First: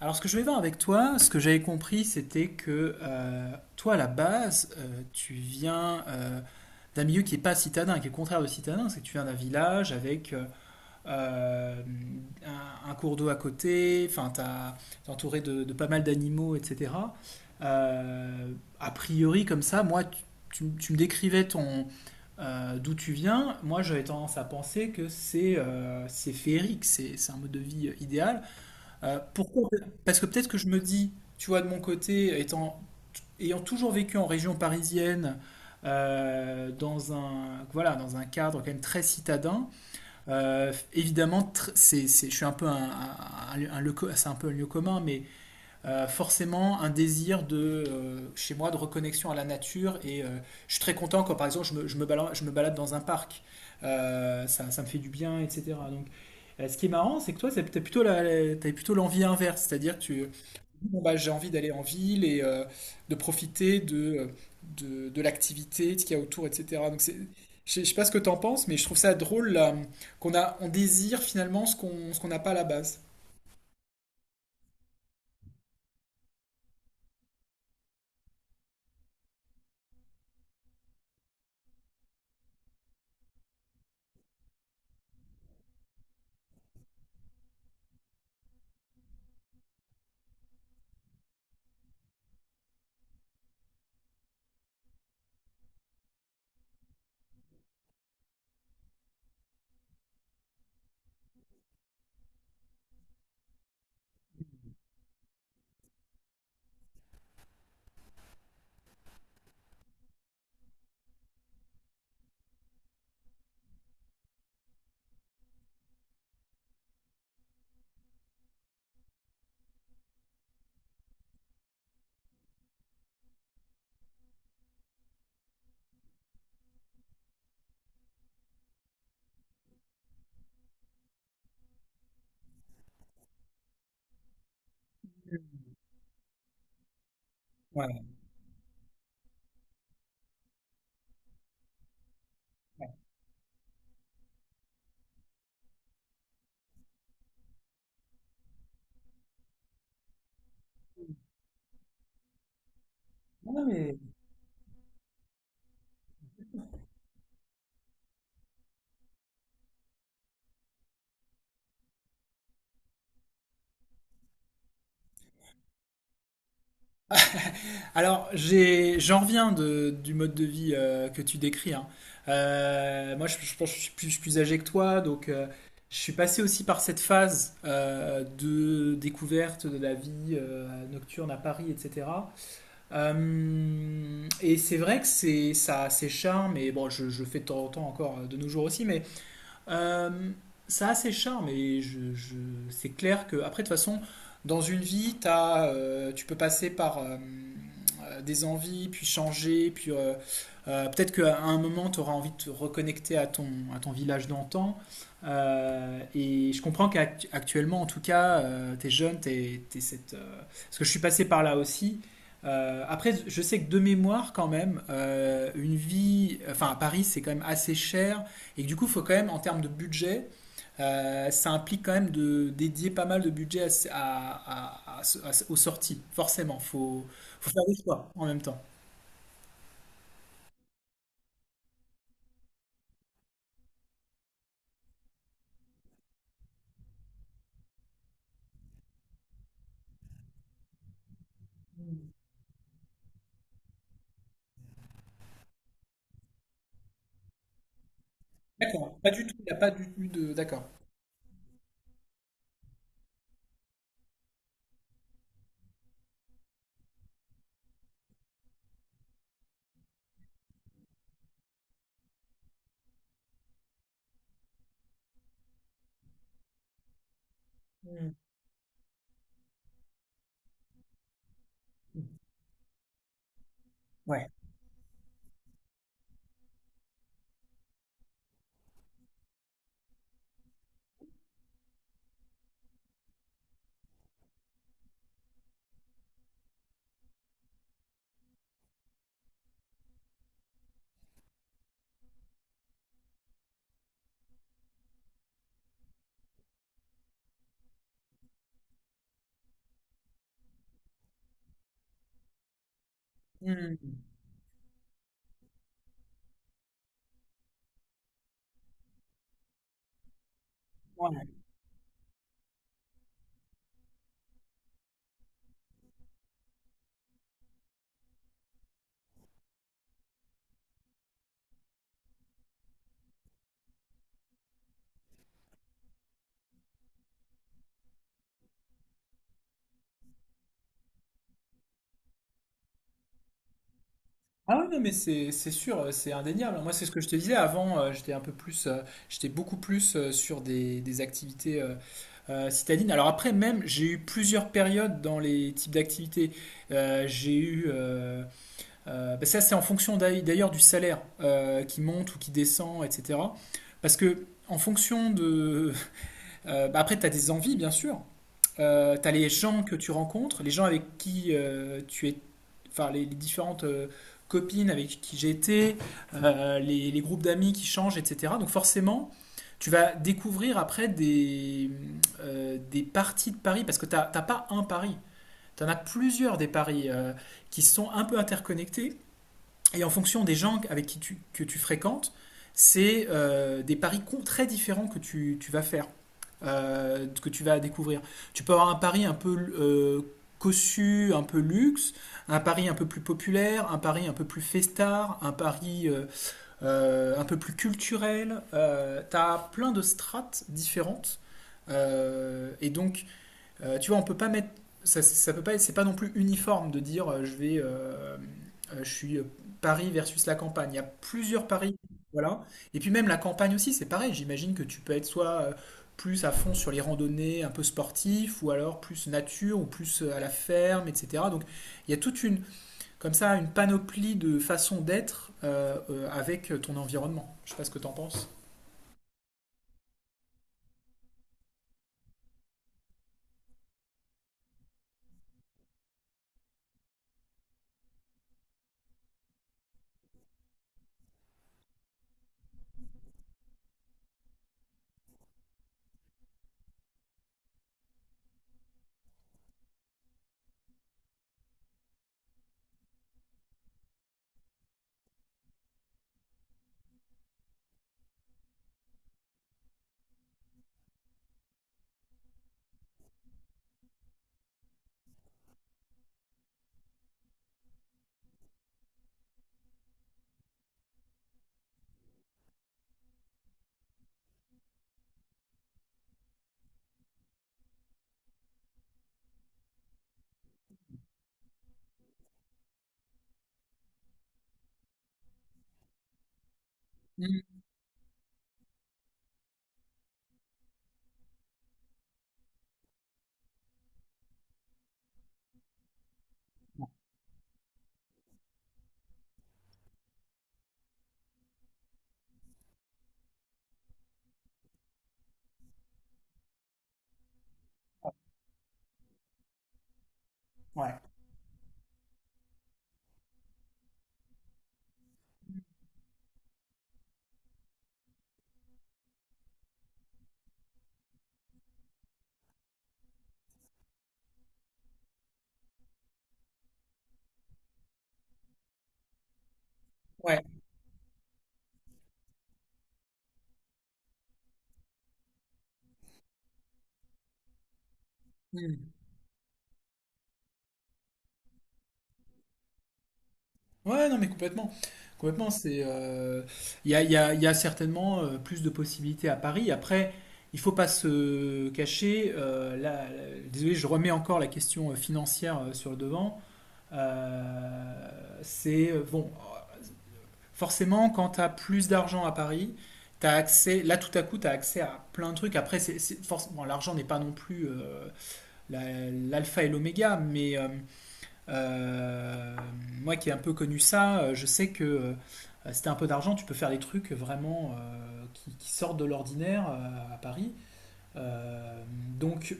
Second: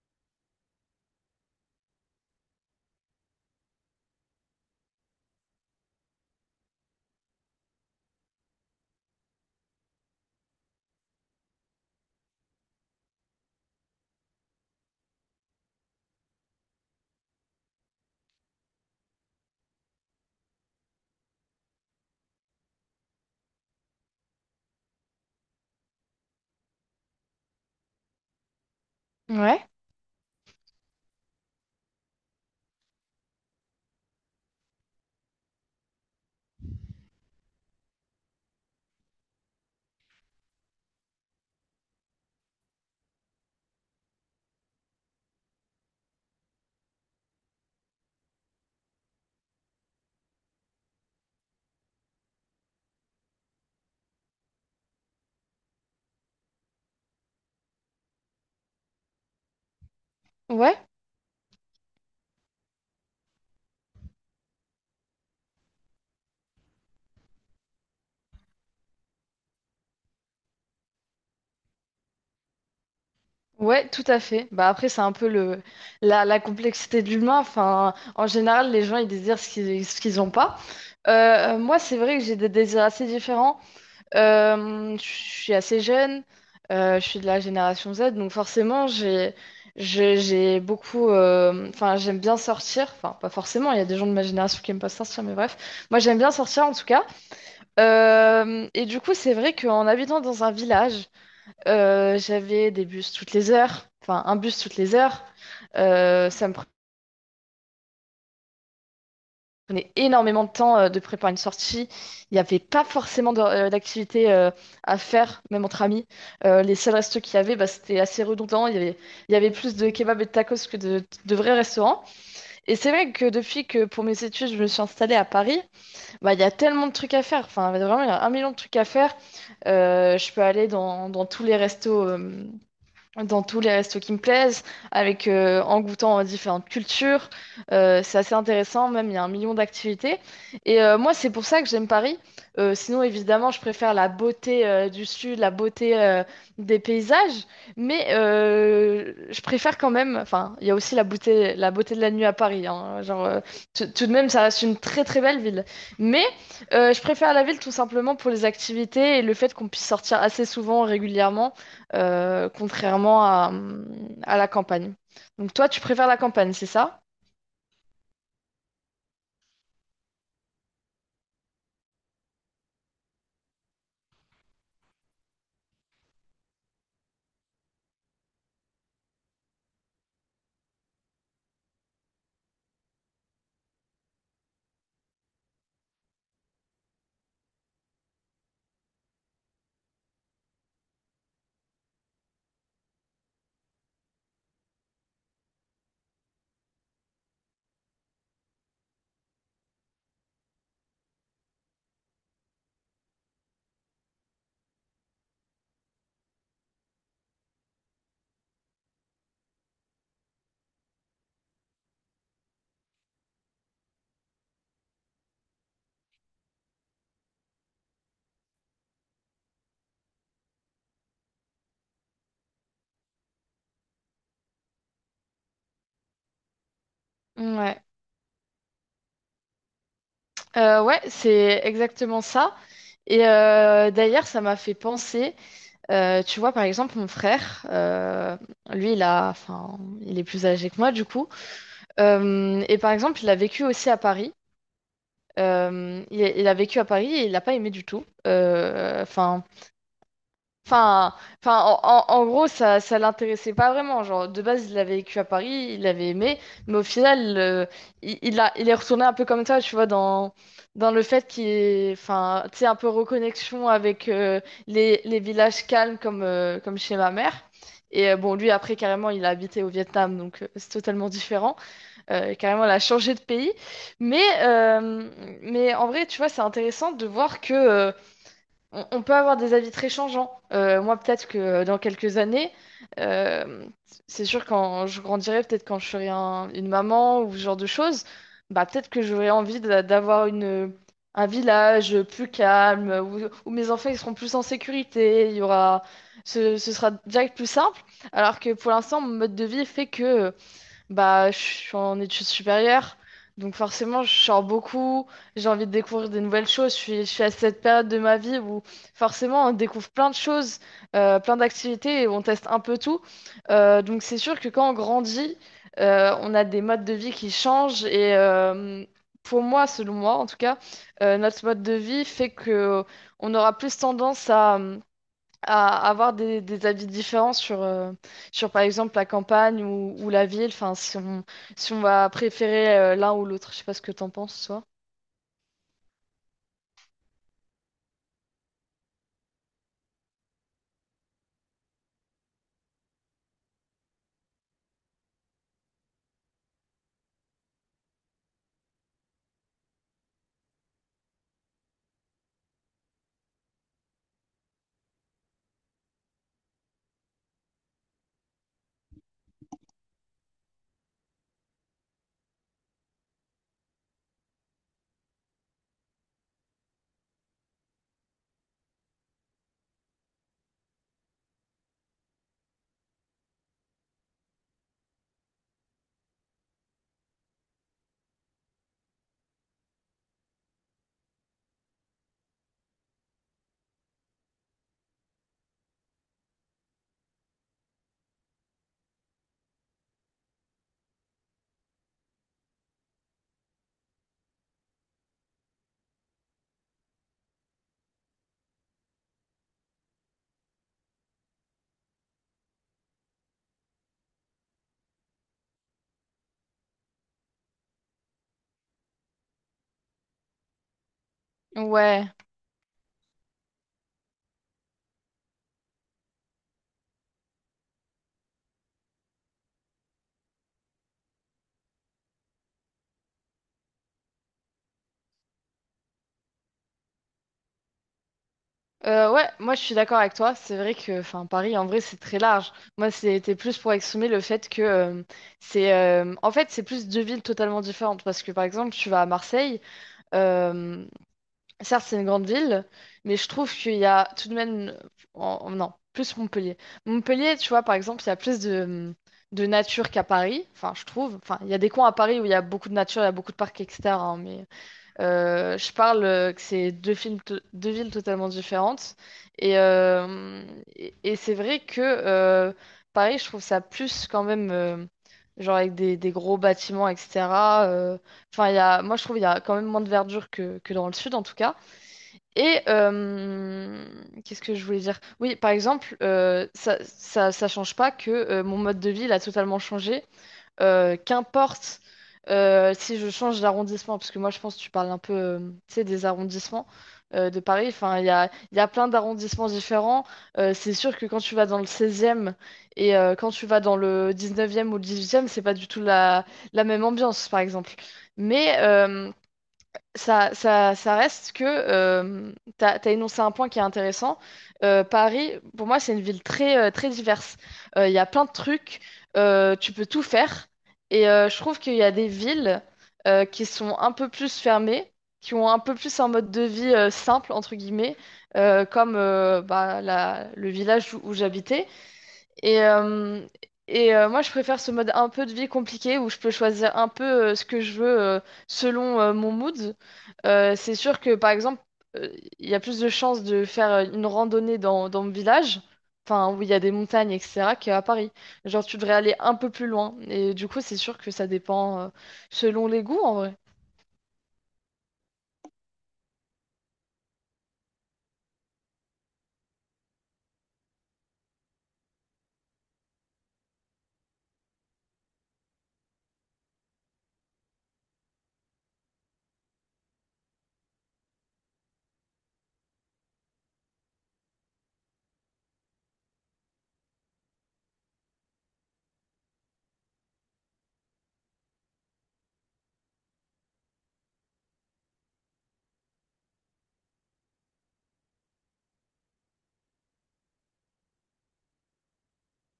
Alors, ce que je vais voir avec toi, ce que j'avais compris, c'était que toi, à la base, tu viens d'un milieu qui n'est pas citadin, qui est le contraire de citadin, c'est que tu viens d'un village avec euh, un cours d'eau à côté, enfin, t'es entouré de pas mal d'animaux, etc. Euh, A priori, comme ça, moi, tu me décrivais ton d'où tu viens. Moi, j'avais tendance à penser que c'est féerique, c'est un mode de vie idéal. Ouais, Pourquoi? Parce que peut-être que je me dis, tu vois, de mon côté, ayant toujours vécu en région parisienne, voilà, dans un cadre quand même très citadin, évidemment, je suis un peu c'est un peu un lieu commun, mais forcément un désir chez moi, de reconnexion à la nature. Et je suis très content quand, par exemple, je me balade dans un parc. Ça me fait du bien, etc. Ce qui est marrant, c'est que toi, t'as plutôt l'envie inverse, c'est-à-dire que tu ouais, bon, bah, j'ai envie d'aller en ville et de profiter de l'activité, de ce qu'il y a autour, etc. Donc je sais pas ce que t'en penses, mais je trouve ça drôle là, on désire finalement ce qu'on n'a pas à la base. ouais, tout à fait. Bah après, c'est un peu la complexité de l'humain. Enfin, en général, les gens ils désirent ce qu'ils n'ont pas. Moi, c'est vrai que j'ai des désirs assez différents. Je suis assez jeune. Je suis de la génération Z, donc forcément, j'ai beaucoup. Enfin, j'aime bien sortir. Enfin, pas forcément. Il y a des gens de ma génération qui aiment pas sortir, mais bref. Moi, j'aime bien sortir en tout cas. Et du coup, c'est vrai qu'en habitant dans un village. J'avais des bus toutes les heures, enfin un bus toutes les heures. Ça me prenait énormément de temps de préparer une sortie. Il n'y avait pas forcément d'activité à faire, même entre amis. Les seuls restos qu'il y avait, bah, c'était assez redondant. Il y avait plus de kebabs et de tacos que de vrais restaurants. Et c'est vrai que depuis que pour mes études, je me suis installée à Paris, bah, il y a tellement de trucs à faire. Enfin, vraiment, il y a un million de trucs à faire. Je peux aller dans tous les restos. Dans tous les restos qui me plaisent, en goûtant à différentes cultures. Ouais. C'est assez intéressant, même il y a un million d'activités. Et moi, c'est pour ça que j'aime Paris. Sinon, évidemment, je préfère la beauté du sud, la beauté des paysages, mais je préfère quand même, enfin, il y a aussi la beauté de la nuit à Paris, hein. Genre, Ah, tout mais. tout de même, ça reste une très très belle ville. Mais je préfère la ville tout simplement pour les activités et le fait qu'on puisse sortir assez souvent, régulièrement, contrairement à la campagne. Donc toi, tu préfères la campagne, c'est ça? Alors, j'en reviens du mode de vie que tu décris, hein. Moi, je pense que je suis plus âgé que toi, donc je suis passé aussi par cette phase de découverte de la vie nocturne à Paris, etc. Et c'est vrai que ça a ses charmes, et bon, je le fais de temps en temps encore de nos jours aussi, mais euh, ça a ses charmes et c'est clair que, après, de toute façon, dans une vie, tu peux passer par des envies, puis changer, puis peut-être qu'à un moment, tu auras envie de te reconnecter à à ton village d'antan. Et je comprends qu'actuellement, en tout cas, tu es jeune, parce que je suis passé par là aussi. Après, je sais que de mémoire, quand même, une vie, enfin à Paris, c'est quand même assez cher. Et que du coup, il faut quand même, en termes de budget, ça implique quand même de dédier pas mal de budget aux sorties, forcément. Il faut faire des Ouais. choix en même temps. Ouais, c'est exactement ça. Et d'ailleurs, ça m'a fait penser, tu vois, par exemple, mon frère, lui, enfin, il est plus âgé que moi, du coup. Et par exemple, il a vécu aussi à Paris. Il a vécu à Paris et il n'a pas aimé du tout. D'accord, pas du tout, il n'y a pas du tout. D'accord. Enfin, enfin, en gros, ça l'intéressait pas vraiment. Genre, de base, il avait vécu à Paris, il avait aimé, mais au final, il est retourné un peu comme ça, tu vois, dans le fait qu'il est, enfin, tu sais, un peu reconnexion avec les villages calmes comme chez ma mère. Hmm. Et bon, lui, après, carrément, il a habité au Vietnam, donc c'est totalement différent. Carrément, il a changé de pays. Mais, euh, mais en vrai, tu vois, c'est intéressant de voir que on peut avoir des avis très changeants. Moi, peut-être que dans quelques années, euh, c'est sûr quand je grandirai, peut-être quand je serai une maman ou ce genre de choses, bah peut-être que j'aurai envie d'avoir une un village plus calme où mes enfants ils seront plus en sécurité. Il y aura, ce sera direct plus simple. Alors que pour l'instant, mon mode de vie fait que bah, je suis en études supérieures, donc Hmm. forcément, je sors beaucoup, j'ai envie de découvrir des nouvelles choses. Je suis à cette période de ma vie où forcément, on découvre plein de choses, Ouais. plein d'activités et on teste un peu tout. Donc, c'est sûr que quand on grandit, on a des modes de vie qui changent et pour moi, selon moi en tout cas, notre mode de vie fait que on aura plus tendance à avoir des avis différents sur, par exemple, la campagne ou la ville, enfin, si on va préférer l'un ou l'autre. Je sais pas ce que t'en penses, Ah toi. ouais, non, mais c'est sûr, c'est indéniable. Moi, c'est ce que je te disais avant, j'étais beaucoup plus sur des activités citadines. Alors après, même, j'ai eu plusieurs périodes dans les types d'activités. Euh, j'ai eu... euh, bah ça, c'est en fonction d'ailleurs du salaire qui monte ou qui descend, etc. Parce que, en fonction de. Bah après, tu as des envies, bien sûr. Tu as les gens que tu rencontres, les gens avec qui tu es. Enfin, les différentes copines avec qui j'ai été, les groupes d'amis qui changent, etc. Donc, forcément, tu vas découvrir après des parties de Paris, parce que tu n'as pas un Paris. Tu en as plusieurs des paris qui sont un peu interconnectés et en fonction des gens avec que tu fréquentes, c'est des paris très différents que tu vas faire, que tu vas découvrir. Tu peux avoir un pari un peu cossu, un peu luxe, un pari un peu plus populaire, un pari un peu plus festard, un pari un peu plus culturel. T'as plein de strates différentes. Et donc, tu vois, on peut pas mettre. Ça peut pas. C'est pas non plus uniforme de dire je vais. Je suis Paris versus la campagne. Il y a plusieurs paris. Ouais. Voilà. Et puis même la campagne aussi, c'est pareil. J'imagine que tu peux être soit plus à fond sur les randonnées un peu sportifs, ou alors plus nature, ou plus à la ferme, etc. Donc il y a comme ça, une panoplie de façons d'être avec ton environnement. Je sais pas ce que t'en penses. Ouais, moi je suis d'accord avec toi. C'est vrai que enfin, Paris, en vrai, c'est très large. Moi, c'était plus pour exprimer le fait que en fait, c'est plus deux villes totalement différentes. Parce que, par exemple, tu vas à Marseille. euh, Certes, c'est une grande ville, mais je trouve qu'il y a tout de même. Non, plus Montpellier. Montpellier, tu vois, par exemple, il y a plus de nature qu'à Paris. Enfin, je trouve. Enfin, il y a des coins à Paris où il y a beaucoup de nature, il y a beaucoup de parcs, etc., hein, mais je parle que c'est deux villes totalement différentes. Et, euh, et c'est vrai que Paris, je trouve ça plus quand même. Genre avec des gros bâtiments, etc. euh, Enfin, moi, je trouve qu'il y a quand même moins de verdure que dans le sud, en tout cas. Et qu'est-ce que je voulais dire? Oui, par exemple, ça change pas que mon mode de vie il a totalement changé. Qu'importe si je change d'arrondissement, parce que moi je pense que tu parles un peu tu sais, des arrondissements de Mm. Paris. Enfin, il y a plein d'arrondissements différents. C'est sûr que quand tu vas dans le 16e et quand tu vas dans le 19e ou le 18e, c'est pas du tout la même ambiance, par exemple. Mais ça reste que tu as énoncé un point qui est intéressant. Paris, pour moi, c'est une ville très diverse. Il y a plein de trucs, tu peux tout faire. Ouais. Et je trouve qu'il y a des villes qui sont un peu plus fermées, qui ont un peu plus un mode de vie simple, entre guillemets, comme bah, le village où j'habitais. Et, euh, et moi, je préfère ce mode un peu de vie compliqué où je peux choisir un peu ce que je veux selon mon mood. Ouais. C'est sûr que, par exemple, euh, il y a plus de chances de faire une randonnée dans mon village, enfin, où il y a des montagnes, etc., qu'à Paris. Genre, tu Mm. devrais aller un peu plus loin. Et du coup, c'est sûr que ça dépend selon les goûts, en vrai. Ouais, non, mais complètement. Complètement, il y a certainement plus de possibilités à Paris. Après, il faut pas se cacher. Là, désolé, je remets encore la question financière sur le devant. Euh, c'est, euh, bon, euh, Forcément, quand tu as plus d'argent à Paris, là, tout à coup, tu as accès à plein de trucs. Après, bon, l'argent n'est pas non plus l'alpha et l'oméga, mais... euh, moi qui ai un peu connu ça, je sais que si t'as un peu d'argent, tu peux faire des trucs vraiment qui sortent de l'ordinaire à Paris. Euh, donc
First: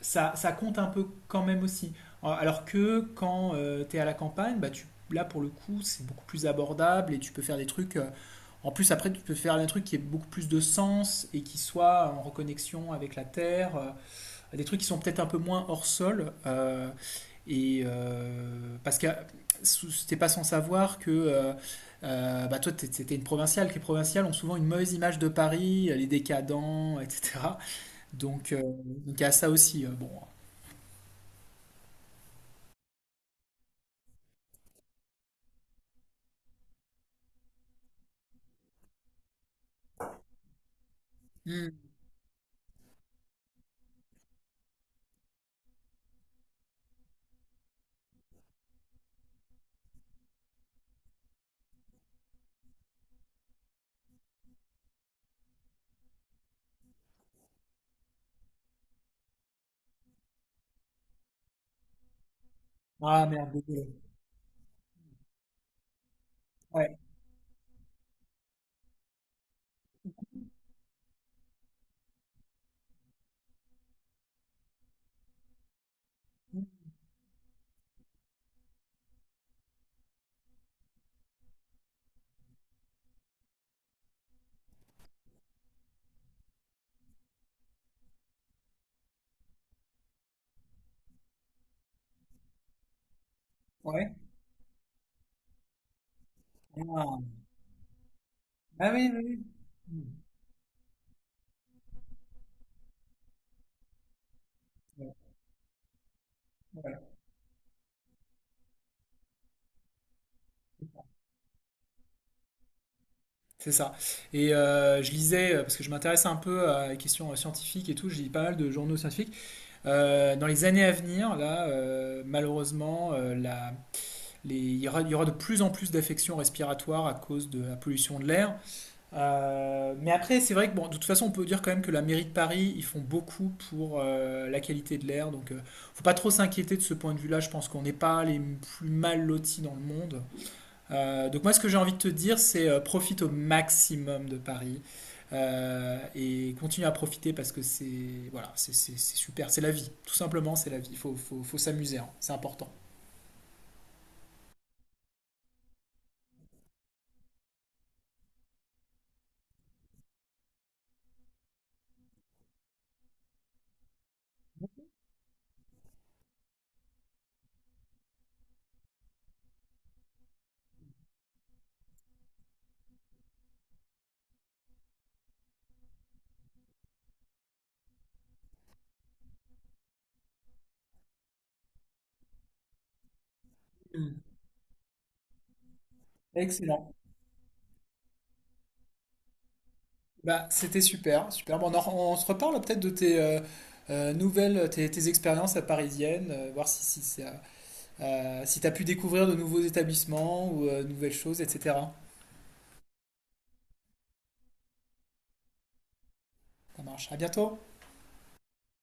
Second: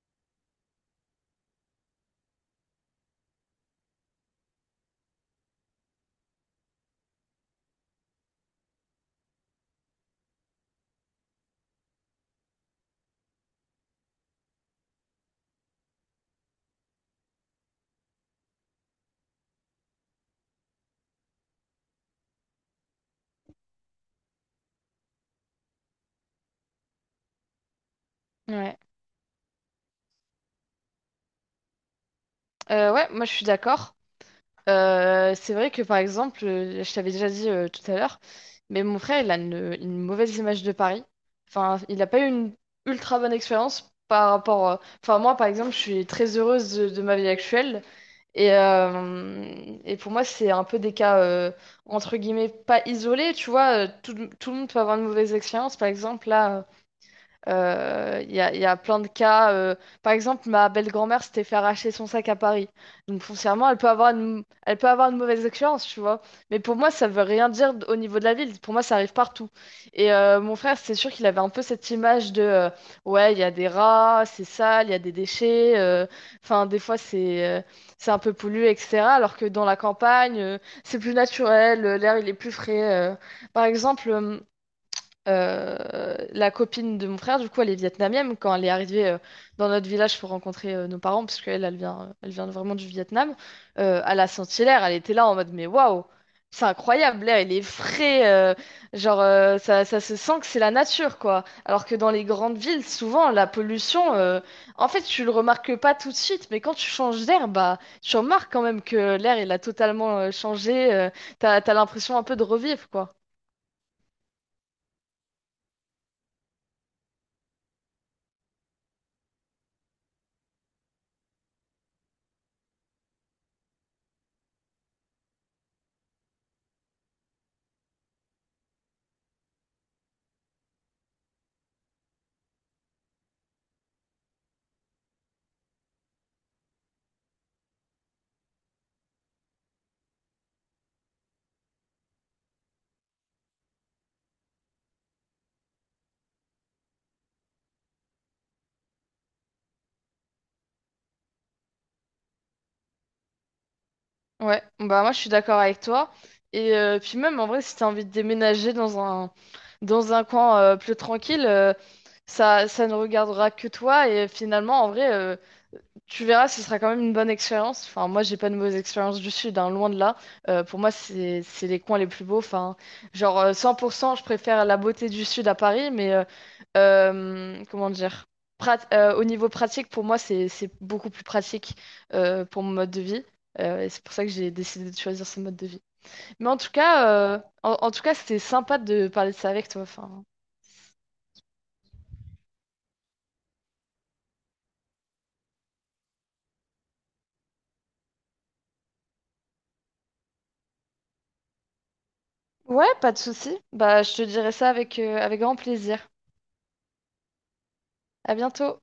ça, ça compte un peu quand même aussi. Alors que quand tu t'es à la campagne, bah là pour le coup c'est beaucoup plus abordable et tu peux faire des trucs. En plus après tu peux faire un truc qui ait beaucoup plus de sens et qui soit en reconnexion avec la terre. Des trucs qui sont peut-être un peu moins hors sol. Et parce que c'était pas sans savoir que bah toi, c'était une provinciale. Que les provinciales ont souvent une mauvaise image de Paris, les décadents, etc. Donc, euh, Ouais. donc il y a ça aussi. Bon. Ouais, moi, je suis d'accord. C'est vrai que par exemple, je t'avais déjà dit tout à l'heure, mais mon frère, il a une mauvaise image de Paris. Hmm. Enfin, il n'a pas eu une ultra bonne expérience par rapport. Enfin, moi, par exemple, je suis très heureuse de ma vie actuelle. Et, euh, et pour moi, c'est un peu des cas, entre guillemets, pas isolés. Tu vois, tout le monde peut avoir une mauvaise expérience. Par exemple, là. Il y a plein de cas. Par exemple, ma belle-grand-mère s'était fait arracher son sac à Paris. Donc Ah merde, foncièrement, désolé. Elle peut avoir une mauvaise expérience, tu vois. Mais pour moi, Ouais, ça veut rien dire au niveau de la ville. Pour moi, ça arrive partout. Et mon frère, c'est sûr qu'il avait un peu cette image de ouais, il y a des rats, c'est sale, il y a des déchets. Enfin, des fois, c'est un peu pollué, etc. Alors que dans la campagne, c'est plus naturel, l'air, il est plus frais. Par exemple. La copine de mon frère, du coup, elle est vietnamienne. Quand elle est arrivée dans notre village pour rencontrer nos parents, parce qu'elle, elle vient, vraiment du Vietnam, ouais. à la Saint-Hilaire, elle était là en mode, mais waouh, c'est Ah, incroyable, l'air, il est frais, Ah oui, genre, oui, oui. Ça Hmm. se sent que c'est la nature, quoi. Alors que dans les grandes villes, souvent, la pollution, en fait, Ouais, tu le remarques pas tout de suite, mais quand tu voilà. changes d'air, bah, tu remarques quand même que l'air, il a totalement changé, t'as l'impression un peu de revivre, quoi. C'est ça. Et je lisais, parce que je m'intéresse un peu à la question scientifique et tout, je lis pas mal de journaux scientifiques. Dans les années à venir, là, malheureusement, il y aura de plus en plus d'affections respiratoires à cause de la pollution de l'air. Mais après, c'est vrai que, bon, de toute façon, on peut dire quand même que la mairie de Paris, ils font beaucoup pour la qualité de l'air. Donc, faut pas trop s'inquiéter de ce point de vue-là. Je pense qu'on n'est pas les plus mal lotis dans le monde. Donc moi, ce que j'ai envie de te dire, c'est profite au maximum de Paris et continue à profiter parce que c'est super, c'est la vie. Tout simplement, c'est la vie. Il faut s'amuser, hein. C'est important. Ouais, bah moi je suis d'accord avec toi. Et puis même en vrai, si t'as envie de déménager dans un coin plus tranquille, ça ne regardera que toi. Et finalement, en vrai, tu verras, ce sera quand même une bonne expérience. Enfin, moi, j'ai pas de mauvaise expérience du sud, hein, loin de là. Pour moi, c'est les coins les plus beaux. Enfin, genre 100%, je préfère la beauté du sud à Paris, mais comment dire? Au niveau pratique, pour moi, c'est beaucoup plus pratique pour mon mode de vie. Et c'est pour Mm. ça que j'ai décidé de choisir ce mode de vie. Mais en tout Excellent. cas, c'était sympa de parler de ça avec toi. Enfin, Bah, c'était super, super. Bon, on se reparle peut-être de tes nouvelles, tes expériences à parisienne, voir si tu as pu découvrir de nouveaux établissements ou de nouvelles choses, etc. ouais, pas de souci. Bah, je te dirai ça avec grand plaisir. Ça marche. À bientôt. À bientôt.